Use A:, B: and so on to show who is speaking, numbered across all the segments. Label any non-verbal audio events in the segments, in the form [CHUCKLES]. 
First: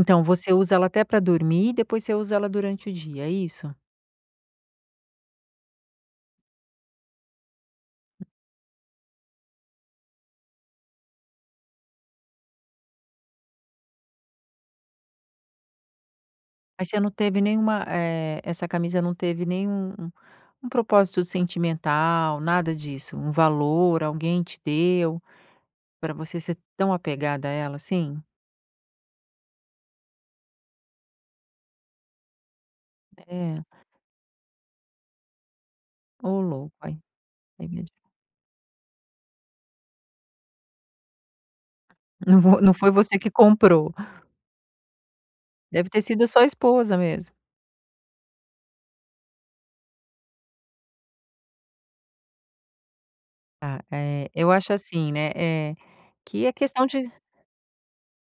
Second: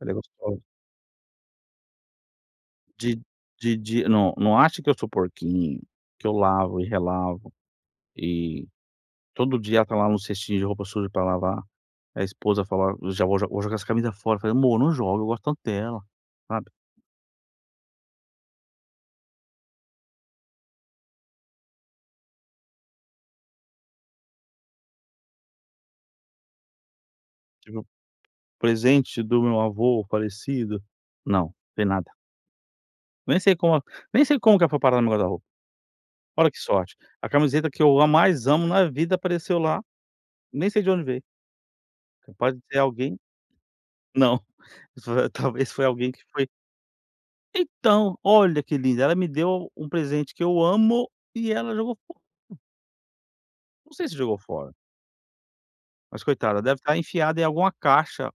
A: Ela é
B: você
A: gostosa.
B: usa ela até para dormir e depois você usa ela durante o
A: Di
B: dia, é isso?
A: di di não não acha que eu sou porquinho, que eu lavo e relavo, e, todo dia ela tá lá no cestinho de roupa suja para lavar. A esposa fala: "Já vou jo vou jogar essa camisa fora", eu falei: "Amor, não joga, eu gosto tanto dela", sabe.
B: Aí você não teve nenhuma, eh, essa camisa não teve nenhum, um propósito sentimental, nada disso, um valor, alguém te deu para você ser tão apegada a ela
A: [UNINTELLIGIBLE]
B: assim?
A: Presente do meu avô falecido, não não tem nada. Nem sei
B: Eh.
A: como nem sei como que ela foi parar no meu guarda-roupa.
B: Ô
A: Olha que
B: louco
A: sorte.
B: aí
A: A
B: é
A: camiseta que
B: mesmo.
A: eu a mais amo na vida apareceu lá, nem sei de onde veio. É
B: Não
A: capaz de
B: vo
A: ser
B: não
A: de
B: foi
A: alguém,
B: você que comprou?
A: [CHUCKLES] não, talvez foi
B: Deve ter
A: alguém que
B: sido sua
A: foi
B: esposa, mesmo.
A: Então, olha que linda, ela me deu um presente que eu amo e ela jogou fora.
B: Ah,
A: Não sei se
B: eh,
A: jogou
B: eu acho
A: fora
B: assim, né, eh,
A: mas,
B: que é
A: coitada, deve
B: questão
A: estar
B: de
A: enfiada em alguma caixa,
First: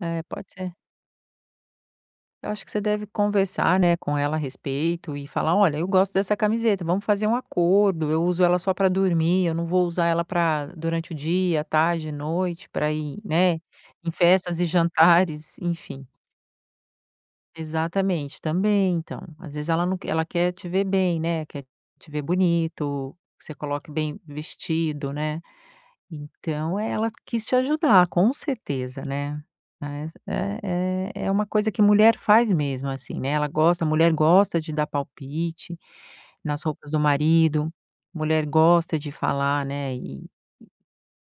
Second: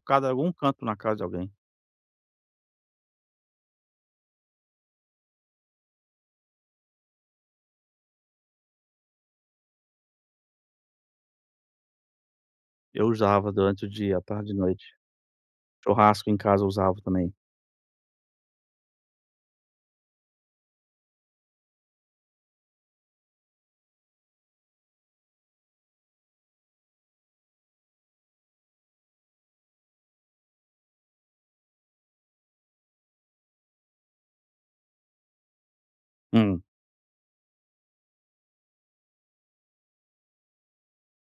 B: É,
A: em
B: pode
A: algum
B: ser.
A: canto na casa de alguém.
B: Eu acho que você deve conversar, né, com ela a respeito e falar: "Olha, eu gosto dessa camiseta vamos fazer um acordo, eu uso ela só para dormir, eu não vou usar ela para durante o dia, tarde e noite para
A: Eu
B: ir,
A: usava
B: né,
A: durante o
B: em
A: dia, à tarde e
B: festas
A: à
B: e
A: noite.
B: jantares, enfim
A: Churrasco em casa, eu usava também.
B: Exatamente, também, então, às vezes ela não quer ela quer te ver bem, né, quer te ver bonito, que você coloque bem vestido, né, então ela quis te ajudar, com certeza, né, mas é é é uma coisa que mulher faz mesmo, assim, né, ela gosta a mulher gosta de dar palpite
A: Hum.
B: nas roupas do marido, mulher gosta de falar, né, eh,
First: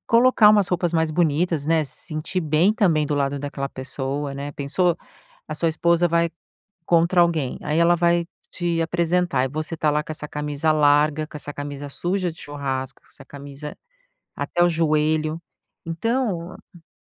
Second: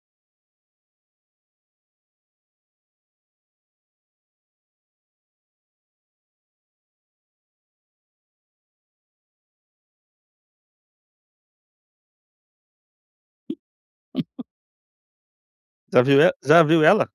B: colocar umas roupas mais bonitas, né, se sentir bem também do lado daquela pessoa, né, pensou, a sua esposa vai contra alguém aí ela vai te apresentar e você está lá com essa camisa larga, com essa camisa suja de churrasco, essa camisa
A: [CHUCKLES]
B: até o joelho,
A: Já viu e
B: então
A: já viu ela?